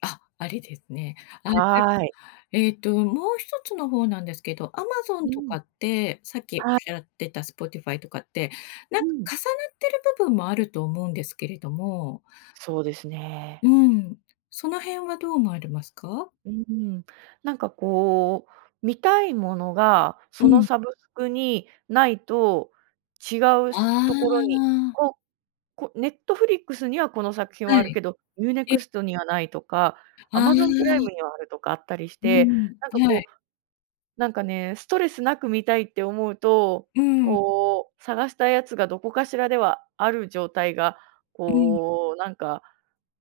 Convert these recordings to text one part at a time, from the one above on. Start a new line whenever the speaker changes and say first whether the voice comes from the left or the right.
left: あ、あれですね。あれです、
right: はい。
left: えっと、もう一つの方なんですけど、アマゾン
right: う
left: と
right: ん。
left: かって、さっきおっ
right: は
left: し
right: い。
left: ゃってたスポティファイとかって、なん
right: う
left: か
right: ん。
left: 重なってる部分もあると思うんですけれども。
right: そうです
left: う
right: ね。
left: ーん。その辺はどう思われますか？
right: うーん。なんかこう、見たいものが
left: う
right: その
left: ん。
right: サブスクにないと違う
left: あ
right: ところに、
left: あ。
right: を、こネットフリックスにはこの作品
left: は
right: はある
left: い。
right: けど、ユーネ
left: ええ。
right: クストにはないとか、ア
left: あ
right: マゾンプライ
left: あ。
right: ムにはある、とかあったりし
left: うー
right: て、
left: ん、
right: なんか
left: は
right: こ
left: い。
right: う、なんかね、ストレスなく見たいって思うと、
left: うーん。
right: こう探したやつがどこかしらではある状態が
left: うん。
right: こうなんか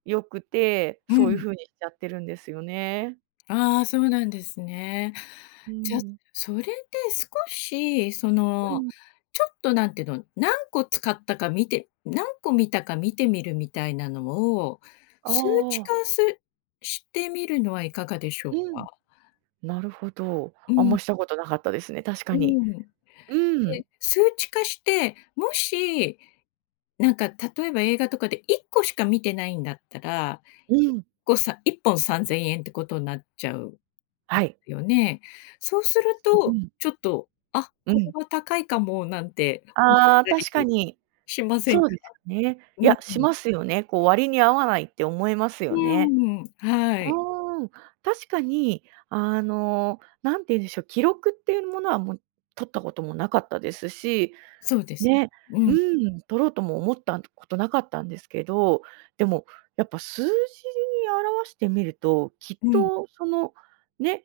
right: 良くて、
left: う
right: そういう
left: ん。
right: 風にしちゃってるんですよね。
left: ああ、そうなんですね。
right: うー
left: じゃ、
right: ん。
left: それで少し、そ
right: う
left: の、
right: ん。
left: ちょっとなんていうの、何個使ったか見て何個見たか見てみるみたいなのを、数値
right: ああ。
left: 化すしてみるのはいかがでしょう
right: うん。
left: か？
right: なるほど。
left: う
right: あん
left: ん。
right: ましたことなかったですね、確
left: う
right: かに。
left: ーん。
right: うん。
left: で、数値化して、もし、なんか例えば映画とかで1個しか見てないんだったら、
right: う
left: いっ
right: ん。
left: こ、さ1本¥3000ってことになっちゃう。
right: はい。
left: よね。そうする
right: う
left: と、
right: ん。
left: ちょっと、あ、
right: う
left: これ
right: ん。
left: は高いかもなんて思っ
right: ああ。
left: たり
right: 確かに。
left: しません
right: そ
left: か？
right: うですよね。い
left: うん。
right: や、しますよね、こう割に合わないって思います
left: う
right: よね。
left: ーん、は
right: あ
left: い。
right: あ。確かに、あのなんて言うんでしょう、記録っていうものはもう取ったこともなかったですし、
left: そうです。
right: ね、
left: う
right: う
left: ん。
right: ん、取ろうとも思ったことなかったんですけど、でもやっぱ数字に表してみると、きっ
left: うん。
right: とそのね、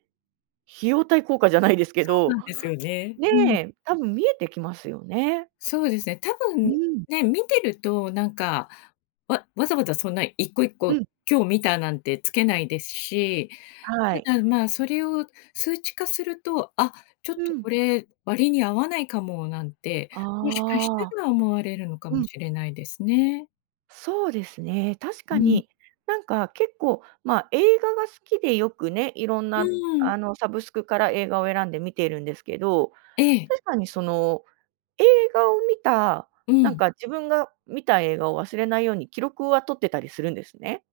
right: 費用対効果じゃないですけ
left: そうな
right: ど、
left: んですよね。
right: ね
left: うん。
right: え、多分見えてきますよね。
left: そうですね、たぶ
right: う
left: ん、
right: ん。
left: ね、見てると、なんか、わわざわざそんな一個一
right: う
left: 個
right: ん。
left: 今日見たなんてつけないですし、
right: はい。
left: ただま、それを数値化すると、あ、ちょっ
right: う
left: とこ
right: ん。
left: れ割に合わないかも、なんて、もしかした
right: ああ。
left: ら思われるのか
right: う
left: も
right: ん。
left: しれないですね。
right: そうですね、確
left: う
right: か
left: ん。
right: になんか結構、ま、映画が好きでよくね、いろん
left: う
right: な
left: ーん。
right: あのサブスクから映画を選んで見ているんですけど、
left: ええ。
right: 確かにその映画を見た、
left: う
right: なん
left: ん。
right: か自分が見た映画を忘れないように記録は取ってたりするんですね。